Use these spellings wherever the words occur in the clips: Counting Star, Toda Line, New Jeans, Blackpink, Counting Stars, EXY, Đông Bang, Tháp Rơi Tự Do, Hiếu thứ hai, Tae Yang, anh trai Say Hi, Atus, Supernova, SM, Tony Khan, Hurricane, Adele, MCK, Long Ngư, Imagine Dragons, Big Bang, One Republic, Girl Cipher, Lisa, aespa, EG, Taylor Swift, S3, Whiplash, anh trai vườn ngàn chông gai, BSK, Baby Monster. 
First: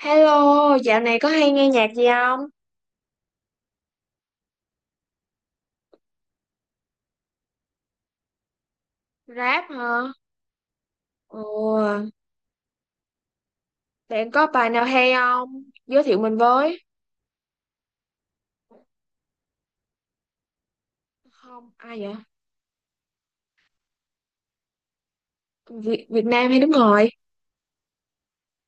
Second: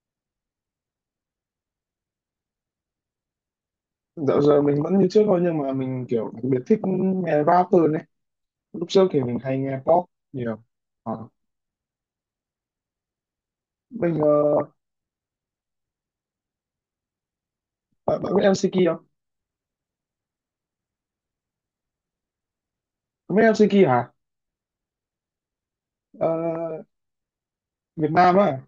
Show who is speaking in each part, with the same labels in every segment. Speaker 1: Hello, dạo này có hay nghe nhạc gì không?
Speaker 2: Dạo giờ mình vẫn như trước thôi nhưng mà mình kiểu đặc biệt thích nghe rap hơn đấy. Lúc trước thì mình hay
Speaker 1: Rap
Speaker 2: nghe pop
Speaker 1: hả?
Speaker 2: nhiều. Ờ.
Speaker 1: Ồ,
Speaker 2: Mình
Speaker 1: bạn có bài nào hay không? Giới thiệu mình với.
Speaker 2: Bạn biết MCK không?
Speaker 1: Không, ai vậy?
Speaker 2: Bạn biết MCK hả?
Speaker 1: Việt, Việt
Speaker 2: Ờ,
Speaker 1: Nam hay nước ngoài?
Speaker 2: Việt Nam á,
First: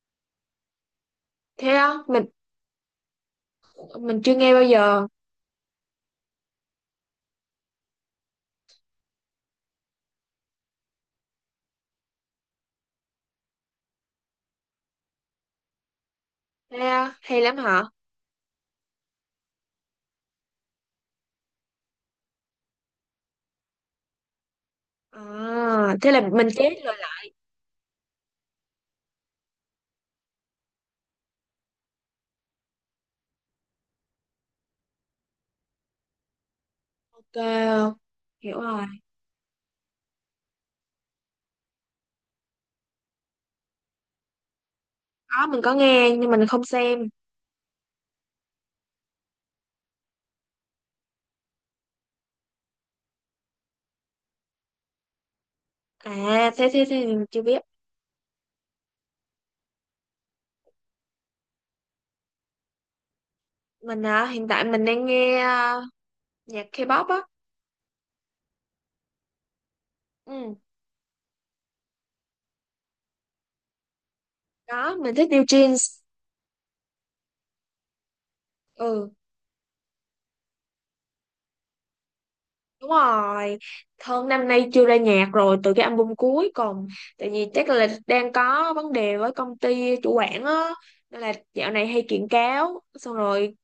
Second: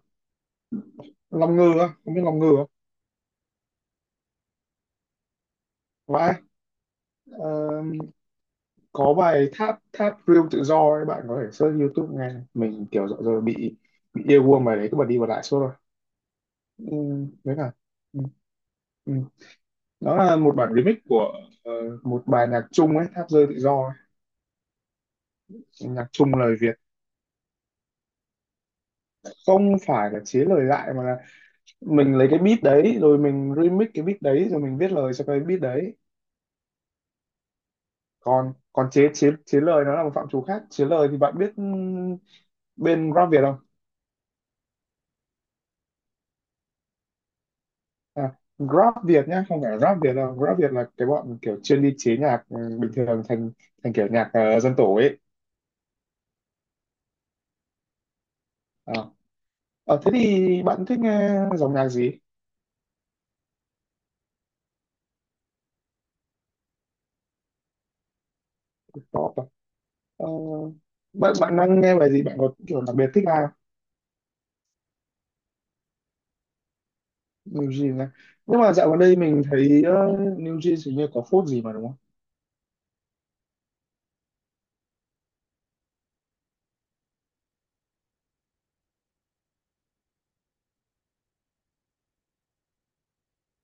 Speaker 2: Long
Speaker 1: Thế
Speaker 2: Ngư á,
Speaker 1: á,
Speaker 2: không biết
Speaker 1: mình
Speaker 2: Long Ngư không?
Speaker 1: mình chưa nghe bao giờ.
Speaker 2: Vãi, ờ, có bài Tháp Tháp Real Tự Do ấy, bạn có thể search YouTube nghe. Mình kiểu dạo giờ bị yêu guông bài đấy cứ bật đi bật lại suốt rồi.
Speaker 1: Thế
Speaker 2: Ừ,
Speaker 1: á, hay
Speaker 2: đấy
Speaker 1: lắm
Speaker 2: là
Speaker 1: hả?
Speaker 2: ừ, ừ. Đó là một bản remix của ờ, một bài nhạc Trung ấy, Tháp Rơi Tự Do ấy.
Speaker 1: À,
Speaker 2: Nhạc
Speaker 1: thế là
Speaker 2: Trung
Speaker 1: mình
Speaker 2: lời
Speaker 1: chết
Speaker 2: Việt
Speaker 1: rồi lại.
Speaker 2: không phải là chế lời lại mà là mình lấy cái beat đấy rồi mình remix cái beat đấy rồi mình viết lời cho cái beat đấy,
Speaker 1: Ok,
Speaker 2: còn
Speaker 1: hiểu rồi.
Speaker 2: còn chế chế chế lời nó là một phạm trù khác. Chế lời thì bạn biết bên rap Việt không?
Speaker 1: Có, mình có nghe nhưng mình không xem.
Speaker 2: À, rap Việt nhá, không phải rap Việt đâu, rap Việt là cái bọn kiểu chuyên đi chế nhạc bình thường thành thành kiểu nhạc dân tổ ấy.
Speaker 1: À, thế thế thế thì mình chưa biết.
Speaker 2: À. Ờ, thế thì bạn thích nghe dòng nhạc gì?
Speaker 1: Mình hiện tại mình đang nghe nhạc K-pop á.
Speaker 2: Pop à? Ờ,
Speaker 1: Ừ,
Speaker 2: bạn bạn đang nghe bài gì, bạn có kiểu đặc biệt thích ai?
Speaker 1: đó, mình thích New Jeans.
Speaker 2: New Jeans á. Nhưng mà dạo gần
Speaker 1: Ừ.
Speaker 2: đây mình thấy New Jeans hình như có phốt gì mà đúng
Speaker 1: Đúng rồi, Thơm năm nay chưa ra nhạc rồi từ cái album cuối, còn tại vì chắc là đang có vấn đề với công ty chủ quản á, nên là dạo này hay kiện cáo. Xong rồi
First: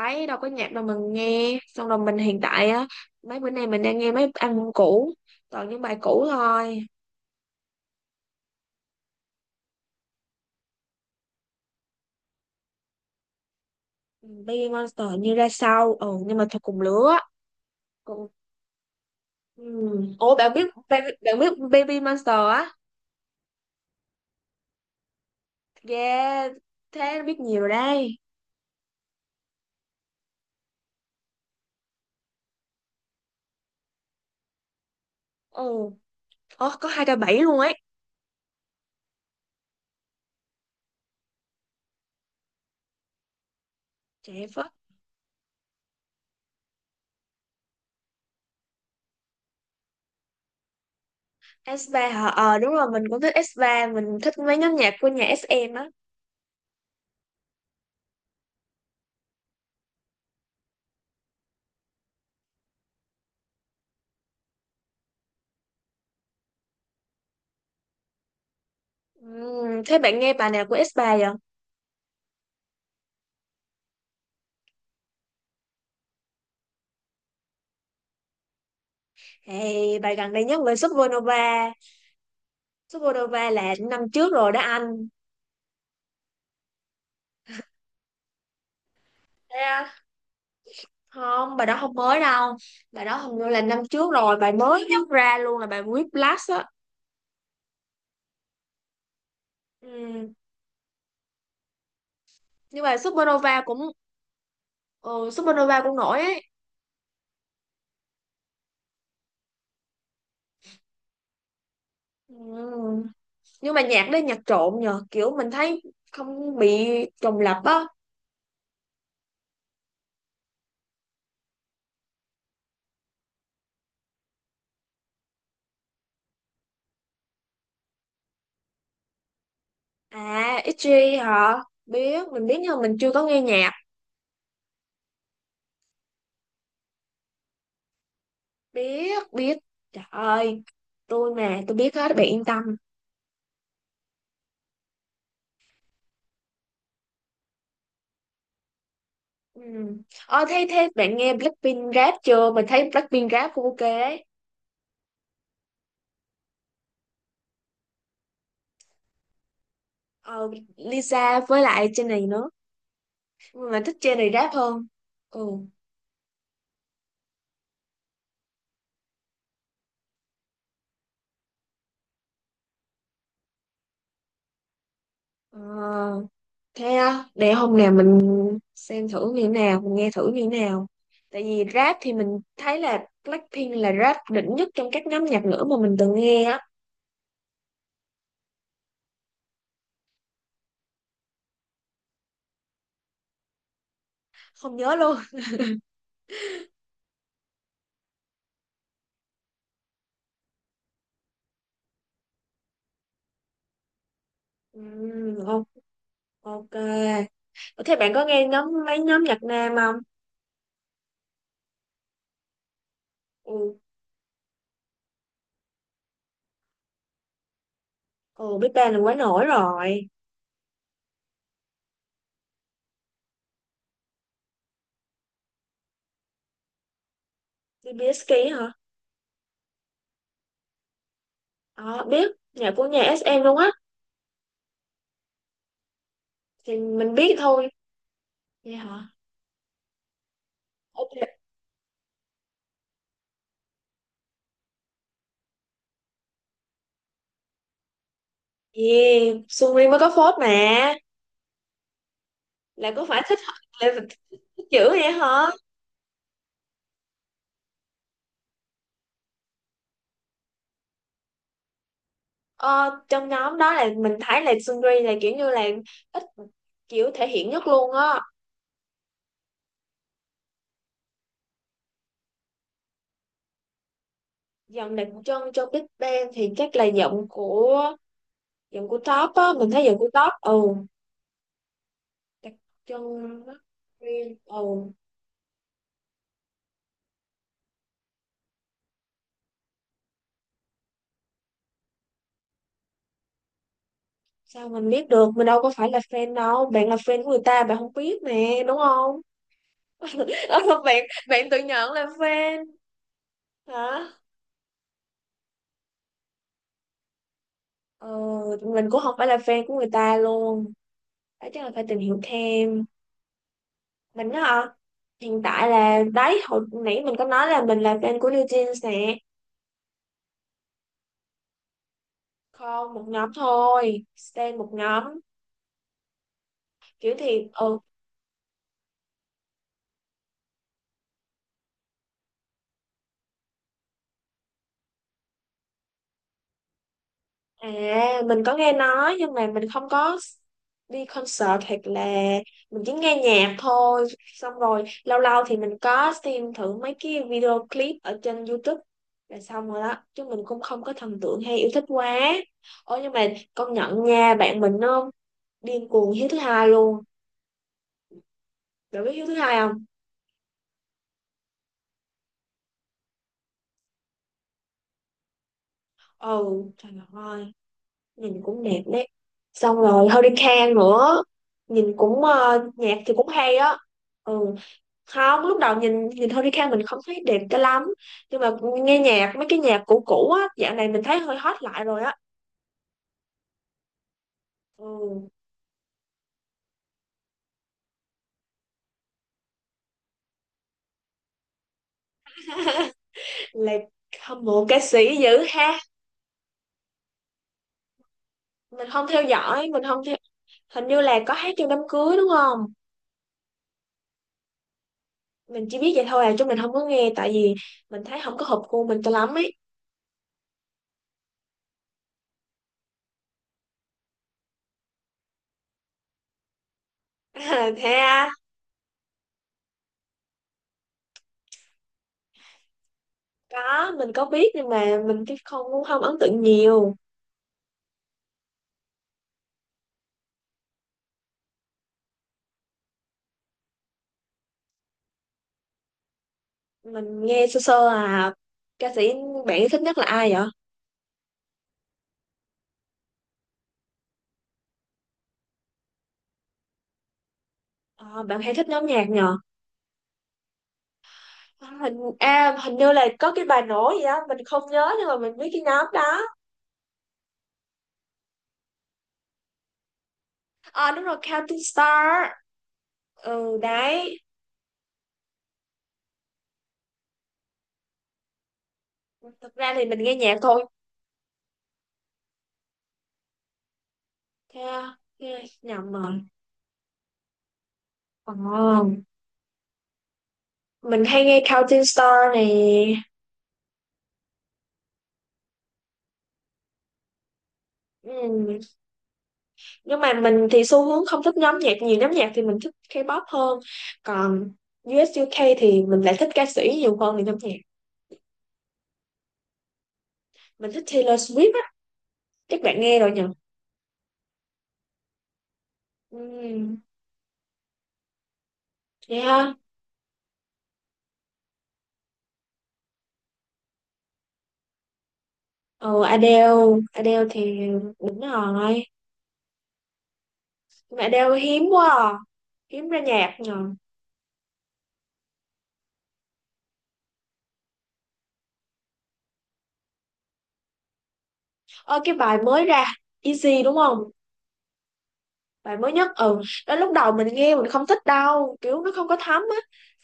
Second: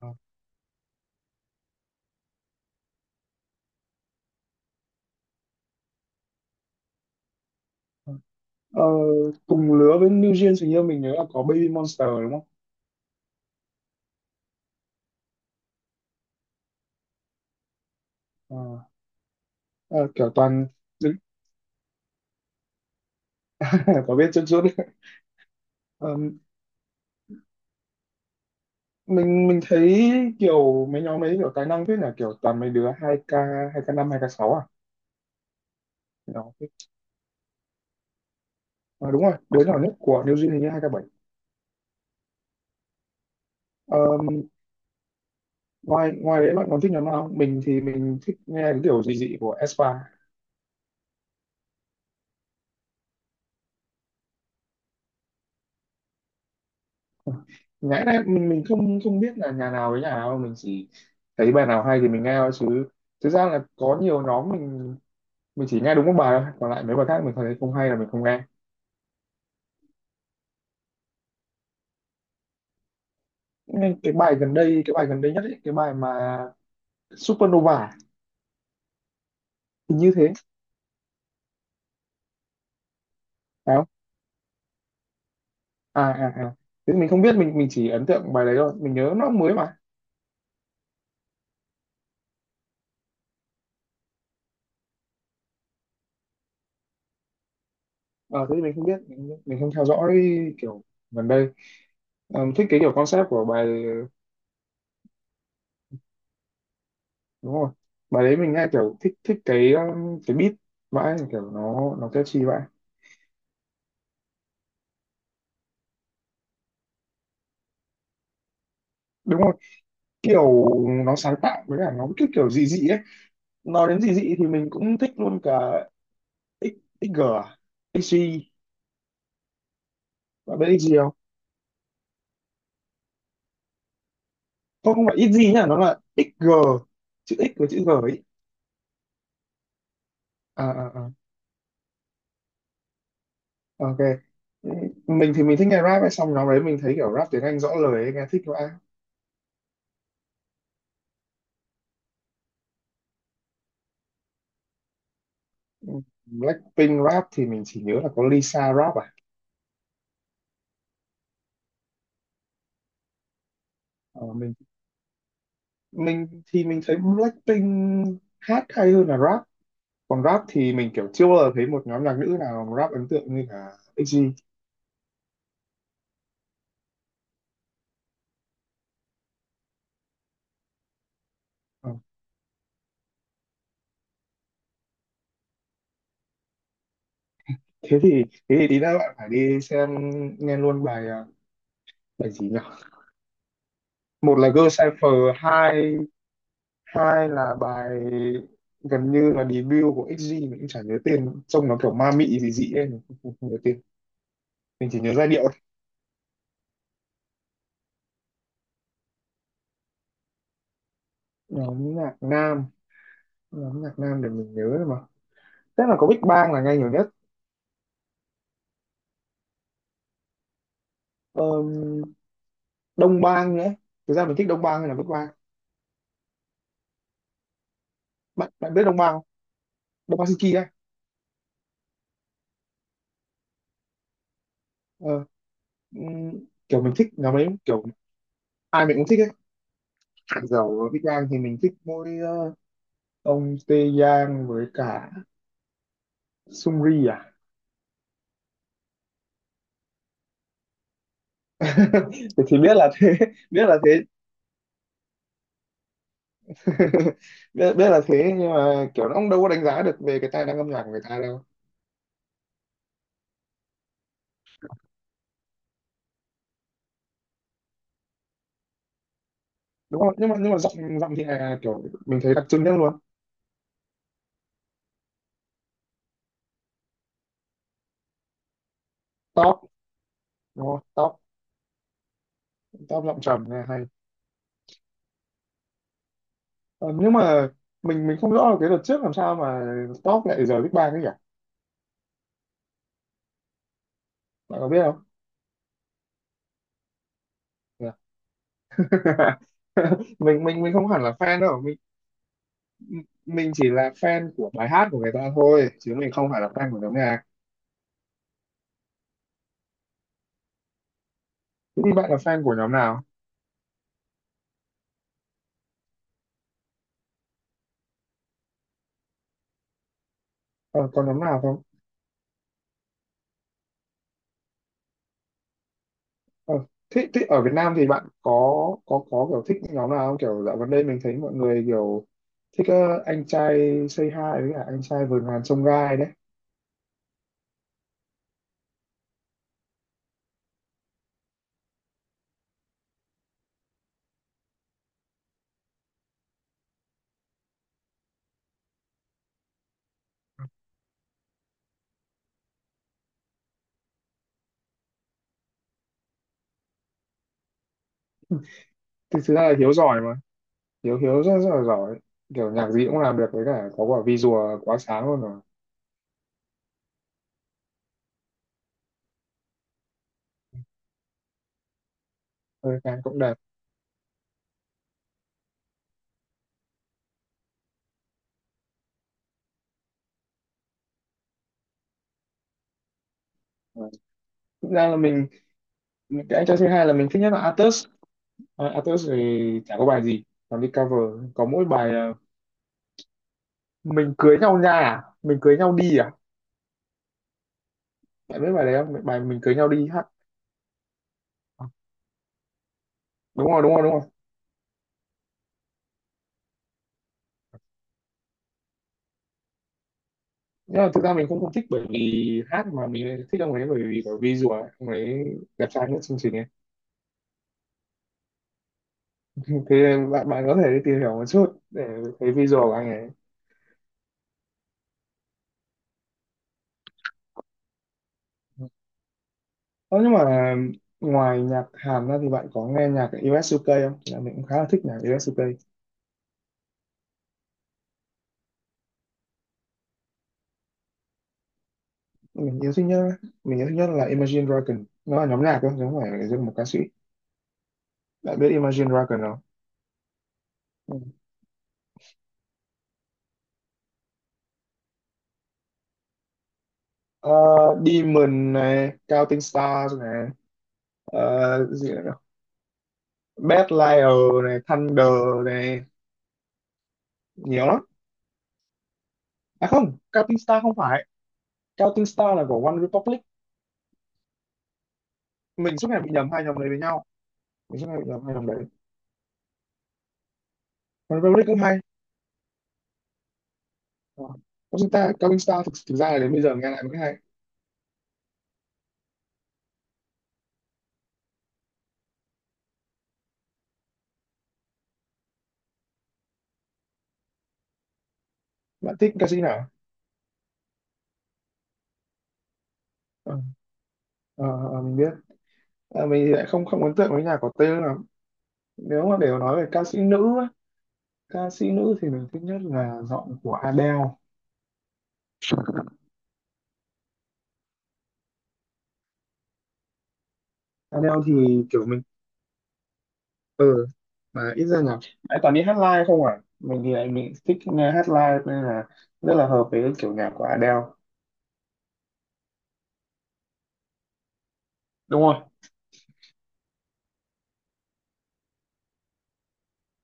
Speaker 2: không?
Speaker 1: đâu có nhạc đâu. Mình nghe xong rồi. Mình hiện tại á, mấy bữa nay mình đang nghe mấy album cũ, toàn những bài cũ thôi.
Speaker 2: Ờ, cùng lứa với New Jeans hình như mình nhớ là có Baby Monster đúng không?
Speaker 1: Ừ, Baby Monster như ra sau ừ, nhưng mà thật cùng lứa, cùng ừ.
Speaker 2: Ờ, ờ, kiểu
Speaker 1: Ủa bạn biết,
Speaker 2: toàn
Speaker 1: bạn,
Speaker 2: đứng
Speaker 1: bạn biết Baby Monster á,
Speaker 2: có biết chút chút. Ờ,
Speaker 1: yeah, thế biết nhiều rồi đây.
Speaker 2: mình thấy kiểu mấy nhóm ấy kiểu tài năng, thế là kiểu toàn mấy đứa 2K, 2K5, 2K6 à.
Speaker 1: Ừ.
Speaker 2: Đó.
Speaker 1: Ồ, có 2K7 luôn ấy.
Speaker 2: Ờ, đúng rồi, đứa nhỏ nhất của New Jeans hình như 2K7. Ờ,
Speaker 1: Trẻ Phất.
Speaker 2: ngoài ngoài đấy bạn còn thích nhóm nào không? Mình thì mình thích nghe cái kiểu dị dị của aespa.
Speaker 1: S3 hả? Ờ đúng rồi, mình cũng thích S3. Mình thích mấy nhóm nhạc của nhà SM á.
Speaker 2: Ngã đấy mình không không biết là nhà nào với nhà nào, mình chỉ thấy bài nào hay thì mình nghe thôi, chứ thực ra là có nhiều nhóm mình chỉ nghe đúng một bài thôi, còn lại mấy bài khác mình thấy không hay là mình không nghe.
Speaker 1: Thế bạn nghe bài nào của S3 vậy?
Speaker 2: Nên cái bài gần đây nhất ấy, cái bài mà Supernova thì
Speaker 1: Hey,
Speaker 2: như
Speaker 1: bài
Speaker 2: thế
Speaker 1: gần đây nhất về Supernova. Supernova là
Speaker 2: phải không?
Speaker 1: năm trước rồi đó anh.
Speaker 2: À, à, à, thế mình không biết, mình chỉ ấn tượng bài đấy thôi, mình nhớ nó mới
Speaker 1: Thế
Speaker 2: mà.
Speaker 1: á? Không, bài đó không mới đâu. Bài đó hình như là năm trước rồi. Bài mới nhất ra luôn là bài Whiplash á.
Speaker 2: Ờ, thế thì mình không biết mình không theo dõi
Speaker 1: Ừm,
Speaker 2: kiểu gần đây. Ờ, thích cái
Speaker 1: Nhưng
Speaker 2: kiểu
Speaker 1: mà
Speaker 2: concept của
Speaker 1: Supernova
Speaker 2: bài.
Speaker 1: cũng ừ, Supernova cũng nổi ấy.
Speaker 2: Đúng rồi, bài đấy mình nghe kiểu thích thích cái beat vãi, kiểu nó catchy vậy.
Speaker 1: Ừm, Nhưng mà nhạc đấy nhạc trộn nhờ. Kiểu mình thấy không bị trùng lặp á.
Speaker 2: Đúng rồi, kiểu nó sáng tạo với cả nó cái kiểu dị dị ấy. Nói đến dị dị thì mình cũng thích luôn cả X XG à? XG,
Speaker 1: À,
Speaker 2: bạn biết XG không
Speaker 1: EG hả? Biết, mình biết nhưng mà mình chưa có nghe nhạc.
Speaker 2: không Không phải XG nhá, nó là XG, chữ X với chữ G ấy.
Speaker 1: Biết, biết. Trời ơi,
Speaker 2: À, à, à.
Speaker 1: tôi mà, tôi biết hết, bạn yên tâm.
Speaker 2: Ok, mình thì mình thích nghe rap ấy, xong nó đấy mình thấy kiểu rap tiếng Anh rõ lời ấy, nghe thích vãi.
Speaker 1: Ừ. Ờ, thế bạn nghe Blackpink rap chưa? Mình thấy Blackpink rap cũng ok ấy.
Speaker 2: Blackpink rap thì mình chỉ nhớ là có Lisa rap à.
Speaker 1: Ờ, Lisa với lại trên này nữa. Nhưng mà mình thích trên
Speaker 2: Ờ,
Speaker 1: này
Speaker 2: mình
Speaker 1: rap hơn. Ừ.
Speaker 2: mình thì mình thấy Blackpink hát hay hơn là rap, còn rap thì mình kiểu chưa bao giờ thấy một nhóm nhạc nữ nào rap ấn tượng như cả EXY.
Speaker 1: Ờ, thế á, để hôm nào mình xem thử như thế nào, mình nghe thử như thế nào. Tại vì
Speaker 2: Ờ,
Speaker 1: rap thì mình thấy là Blackpink là rap đỉnh nhất trong các nhóm nhạc nữ mà mình từng nghe á.
Speaker 2: thế thì tí nữa bạn phải đi xem, nghe luôn bài bài gì nhỉ, một là Girl
Speaker 1: Không nhớ
Speaker 2: Cipher,
Speaker 1: luôn.
Speaker 2: hai hai là bài gần như là debut của EXY, mình cũng chả nhớ tên, trông nó kiểu ma mị gì dị ấy, mình không nhớ tên,
Speaker 1: Ừ,
Speaker 2: mình chỉ nhớ giai điệu thôi.
Speaker 1: ok. Ok. Ủa, thế bạn có nghe nhóm mấy nhóm nhạc nam không?
Speaker 2: Nhóm nhạc nam,
Speaker 1: Ừ,
Speaker 2: nhóm nhạc nam để mình nhớ thôi mà, chắc là có Big Bang là nghe nhiều
Speaker 1: ừ Big Bang là quá nổi rồi.
Speaker 2: nhất. Đông Bang nữa, thực ra mình thích Đông Bang hay là Bắc Bang,
Speaker 1: BSK
Speaker 2: bạn
Speaker 1: hả?
Speaker 2: bạn biết Đông Bang không? Đông Bang Suzuki ấy.
Speaker 1: Ờ, biết. Nhạc của nhà SM luôn á.
Speaker 2: ờ,
Speaker 1: Thì
Speaker 2: Kiểu mình thích
Speaker 1: mình
Speaker 2: nhóm
Speaker 1: biết
Speaker 2: ấy,
Speaker 1: thôi.
Speaker 2: kiểu
Speaker 1: Vậy
Speaker 2: ai mình cũng
Speaker 1: hả?
Speaker 2: thích ấy, dầu Big
Speaker 1: Ok.
Speaker 2: Bang thì mình thích mỗi ông Tae Yang với cả Sungri à.
Speaker 1: Yeah, Suri mới có phốt mà.
Speaker 2: Thì biết là
Speaker 1: Là có
Speaker 2: thế.
Speaker 1: phải thích,
Speaker 2: Biết là
Speaker 1: là
Speaker 2: thế.
Speaker 1: thích dữ vậy hả?
Speaker 2: Biết là thế, nhưng mà kiểu nó cũng đâu có đánh giá được về cái tài năng âm nhạc của người ta đâu.
Speaker 1: Ờ, trong nhóm đó là mình thấy là Sungri là kiểu như là ít kiểu thể hiện nhất luôn á.
Speaker 2: Đúng không, nhưng mà giọng giọng thì là kiểu mình thấy đặc trưng nhất luôn.
Speaker 1: Dòng đặc trưng trong Big Bang thì chắc là giọng của top á,
Speaker 2: Top
Speaker 1: mình thấy giọng của top
Speaker 2: đúng
Speaker 1: ừ
Speaker 2: không? top
Speaker 1: đặc
Speaker 2: top giọng
Speaker 1: trưng
Speaker 2: trầm
Speaker 1: rất
Speaker 2: nghe hay.
Speaker 1: riêng. Ồ,
Speaker 2: Ờ, nhưng mà mình không rõ là cái đợt trước làm sao mà top lại giờ Big Bang ấy nhỉ, bạn
Speaker 1: sao
Speaker 2: có biết
Speaker 1: mình
Speaker 2: không?
Speaker 1: biết được, mình đâu có phải là fan đâu, bạn là fan của người ta bạn không biết nè đúng không?
Speaker 2: Mình không hẳn
Speaker 1: bạn
Speaker 2: là fan
Speaker 1: bạn tự
Speaker 2: đâu,
Speaker 1: nhận là fan
Speaker 2: mình chỉ là
Speaker 1: hả.
Speaker 2: fan của bài hát của người ta thôi, chứ mình không phải là fan của nhóm nhạc.
Speaker 1: Ờ, mình cũng không phải là fan của người ta luôn, đó chắc là
Speaker 2: Thế
Speaker 1: phải
Speaker 2: thì
Speaker 1: tìm
Speaker 2: bạn là
Speaker 1: hiểu
Speaker 2: fan của nhóm
Speaker 1: thêm.
Speaker 2: nào?
Speaker 1: Mình á hả, hiện tại là đấy hồi nãy mình có nói là mình là fan của New Jeans nè.
Speaker 2: Ờ, có nhóm nào không?
Speaker 1: Không, một nhóm thôi, stan một nhóm.
Speaker 2: Ờ, thế,
Speaker 1: Kiểu
Speaker 2: ở
Speaker 1: thì
Speaker 2: Việt Nam
Speaker 1: ừ.
Speaker 2: thì bạn có kiểu thích nhóm nào không, kiểu dạo gần đây mình thấy mọi người kiểu thích anh trai Say Hi với cả anh trai vườn ngàn chông gai đấy.
Speaker 1: À, mình có nghe nói nhưng mà mình không có đi concert, hoặc là mình chỉ nghe nhạc thôi. Xong rồi lâu lâu thì mình có xem thử mấy cái video clip ở trên YouTube là xong rồi đó. Chứ mình cũng không có thần tượng hay yêu thích quá. Ôi nhưng mà công nhận nha, bạn mình nó điên cuồng Hiếu thứ hai luôn. Bạn biết
Speaker 2: Thì
Speaker 1: Hiếu thứ
Speaker 2: thực ra là
Speaker 1: hai
Speaker 2: Hiếu
Speaker 1: không?
Speaker 2: giỏi, Hiếu Hiếu rất, rất là giỏi, kiểu nhạc gì cũng làm được, với cả có quả visual quá sáng luôn rồi.
Speaker 1: Ừ, trời ơi, nhìn cũng đẹp đấy. Xong rồi Hurricane nữa, nhìn cũng
Speaker 2: Hơi
Speaker 1: nhạc
Speaker 2: khen
Speaker 1: thì
Speaker 2: cũng
Speaker 1: cũng
Speaker 2: đẹp.
Speaker 1: hay á. Ừ. Không, lúc đầu nhìn nhìn Tony Khan mình không thấy đẹp cho lắm, nhưng mà nghe nhạc mấy cái nhạc cũ cũ á dạo này mình thấy hơi hot lại rồi á.
Speaker 2: Ừ. Thực ra là mình,
Speaker 1: Ừ.
Speaker 2: cái anh trai thứ hai là mình thích nhất là Atus. À, Atus thì chả có bài gì, còn đi cover có mỗi bài là
Speaker 1: Là
Speaker 2: mình cưới
Speaker 1: hâm
Speaker 2: nhau
Speaker 1: mộ
Speaker 2: nha
Speaker 1: ca
Speaker 2: à?
Speaker 1: sĩ
Speaker 2: Mình
Speaker 1: dữ
Speaker 2: cưới nhau
Speaker 1: ha.
Speaker 2: đi à, bạn biết bài đấy
Speaker 1: Mình
Speaker 2: không,
Speaker 1: không
Speaker 2: bài
Speaker 1: theo
Speaker 2: mình cưới
Speaker 1: dõi,
Speaker 2: nhau
Speaker 1: mình
Speaker 2: đi
Speaker 1: không
Speaker 2: hát.
Speaker 1: theo. Hình như là có hát
Speaker 2: À,
Speaker 1: trong đám cưới đúng không?
Speaker 2: đúng rồi, đúng rồi, đúng rồi.
Speaker 1: Mình chỉ biết vậy thôi à, chứ mình không có nghe, tại vì mình thấy không có hợp gu mình cho lắm ấy.
Speaker 2: Nhưng mà thực ra mình cũng không thích bởi vì hát, mà mình lại thích ông ấy bởi vì có visual ấy. Ông ấy đẹp trai nhất chương trình ấy.
Speaker 1: Thế à,
Speaker 2: Thế bạn bạn có thể đi tìm hiểu một chút để thấy visual của anh ấy.
Speaker 1: có mình có biết nhưng mà mình cái không cũng không ấn tượng nhiều.
Speaker 2: Ờ, nhưng mà ngoài nhạc Hàn ra thì bạn có nghe nhạc US UK không? Là mình cũng khá là thích nhạc US UK.
Speaker 1: Mình nghe sơ sơ à. Ca sĩ bạn thích nhất là ai vậy?
Speaker 2: Mình yêu thích nhất mình yêu thích nhất là Imagine Dragon. Nó là nhóm nhạc thôi, chứ không phải là riêng một ca sĩ.
Speaker 1: Ờ,
Speaker 2: Bạn
Speaker 1: bạn
Speaker 2: biết
Speaker 1: hay thích nhóm
Speaker 2: Imagine
Speaker 1: nhạc
Speaker 2: Dragon
Speaker 1: nhờ.
Speaker 2: không? Ừ.
Speaker 1: Hình à, hình như là có cái bài nổi gì đó mình không nhớ, nhưng mà mình biết cái nhóm đó.
Speaker 2: Ờ, Demon này, Counting Stars này,
Speaker 1: À đúng rồi, Counting
Speaker 2: gì nữa nhỉ?
Speaker 1: Star. Ừ
Speaker 2: Bad
Speaker 1: đấy,
Speaker 2: Liar này, Thunder này, nhiều lắm.
Speaker 1: thực
Speaker 2: À
Speaker 1: ra thì
Speaker 2: không,
Speaker 1: mình nghe nhạc
Speaker 2: Counting Star
Speaker 1: thôi.
Speaker 2: không phải. Counting Star là của One Republic.
Speaker 1: Thế à, nghe
Speaker 2: Mình suốt
Speaker 1: nhầm
Speaker 2: ngày bị
Speaker 1: rồi.
Speaker 2: nhầm hai nhóm đấy với nhau. Mình suốt ngày bị nhầm hai nhóm đấy.
Speaker 1: Còn mình
Speaker 2: One
Speaker 1: hay nghe
Speaker 2: Republic cũng hay.
Speaker 1: Counting Star này.
Speaker 2: Ờ. Có chúng ta Cao Minh Star thực ra là đến bây giờ nghe lại mới hay.
Speaker 1: Ừ. Nhưng mà mình thì xu hướng không thích nhóm nhạc, nhiều nhóm nhạc thì mình thích K-pop hơn. Còn US UK thì mình lại thích ca sĩ nhiều hơn là nhóm nhạc.
Speaker 2: Bạn thích ca sĩ nào?
Speaker 1: Mình thích Taylor Swift á, chắc bạn nghe rồi nhỉ.
Speaker 2: Ờ, ờ, ờ, mình biết. À, mình thì lại không,
Speaker 1: Ừ.
Speaker 2: ấn tượng với nhà có tên lắm. Nếu mà để
Speaker 1: Yeah.
Speaker 2: nói về ca sĩ nữ á, ca sĩ nữ thì mình thích nhất là giọng của Adele.
Speaker 1: Ừ Adele. Adele thì đúng rồi mà.
Speaker 2: Adele
Speaker 1: Adele hiếm
Speaker 2: thì kiểu
Speaker 1: quá
Speaker 2: mình,
Speaker 1: à. Hiếm ra nhạc nhờ.
Speaker 2: ừ mà ít ra là lại toàn đi hát live không à, mình thì lại mình thích nghe hát live, nên là rất là hợp với kiểu nhạc của Adele.
Speaker 1: Ơ cái bài mới ra Easy đúng không?
Speaker 2: Đúng rồi.
Speaker 1: Bài mới nhất ừ, đó lúc đầu mình nghe mình không thích đâu, kiểu nó không có thấm á.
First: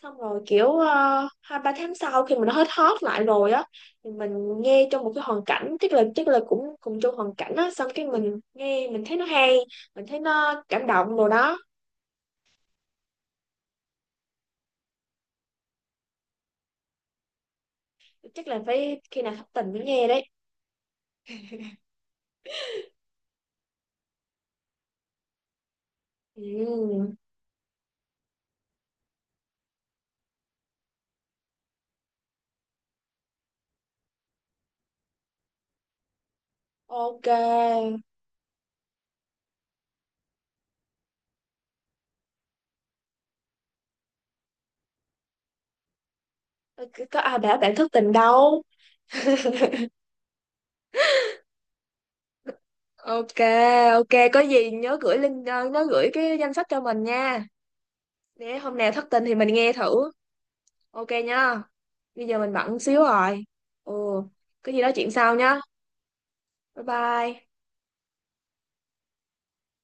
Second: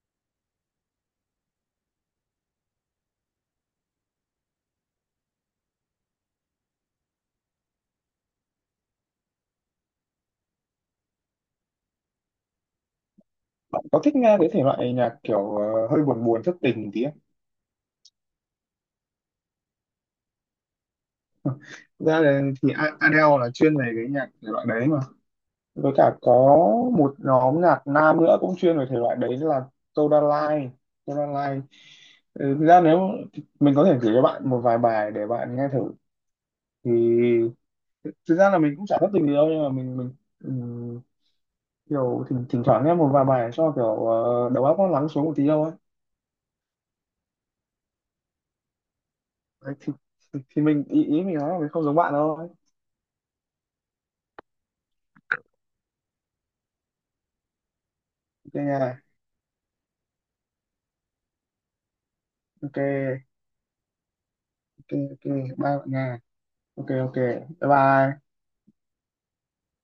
Speaker 1: Xong rồi kiểu ờ, hai ba tháng sau khi mình nó hết hot lại rồi á, thì mình nghe trong một cái hoàn cảnh, chắc là cũng cùng chung hoàn cảnh á, xong cái mình nghe mình thấy nó hay, mình thấy nó cảm động rồi đó.
Speaker 2: Bạn có thích nghe cái thể loại nhạc kiểu hơi buồn buồn thất tình một tí không?
Speaker 1: Chắc là phải khi nào thất tình mới nghe đấy.
Speaker 2: Thực ra là thì Adele là chuyên về cái nhạc thể loại đấy mà, với cả có
Speaker 1: Ừ.
Speaker 2: một nhóm nhạc nam nữa cũng chuyên về thể loại đấy là Toda Line. Toda Line. Ừ, thực ra nếu mình có thể gửi cho bạn một vài bài để bạn nghe thử thì
Speaker 1: Ok.
Speaker 2: thực ra là mình cũng chả thất tình gì đâu, nhưng mà mình ừm, kiểu thỉnh thoảng nghe một vài bài cho kiểu đầu óc nó lắng xuống một tí đâu ấy.
Speaker 1: Ừ, có à đã bạn thức tình đâu.
Speaker 2: Đấy, thì mình, ý ý mình nói là mình không giống bạn đâu ấy.
Speaker 1: Ok ok, có gì nhớ gửi link nhớ gửi cái danh sách cho mình nha,
Speaker 2: Ok
Speaker 1: để hôm nào
Speaker 2: nha.
Speaker 1: thất tình thì mình nghe thử. Ok nha. Bây giờ mình bận
Speaker 2: Ok.
Speaker 1: xíu rồi. Ừ, có gì
Speaker 2: Ok.
Speaker 1: nói chuyện
Speaker 2: Ok.
Speaker 1: sau
Speaker 2: Bye
Speaker 1: nhá.
Speaker 2: bạn nha.
Speaker 1: Bye
Speaker 2: Ok. Ok.
Speaker 1: bye.
Speaker 2: Bye bye.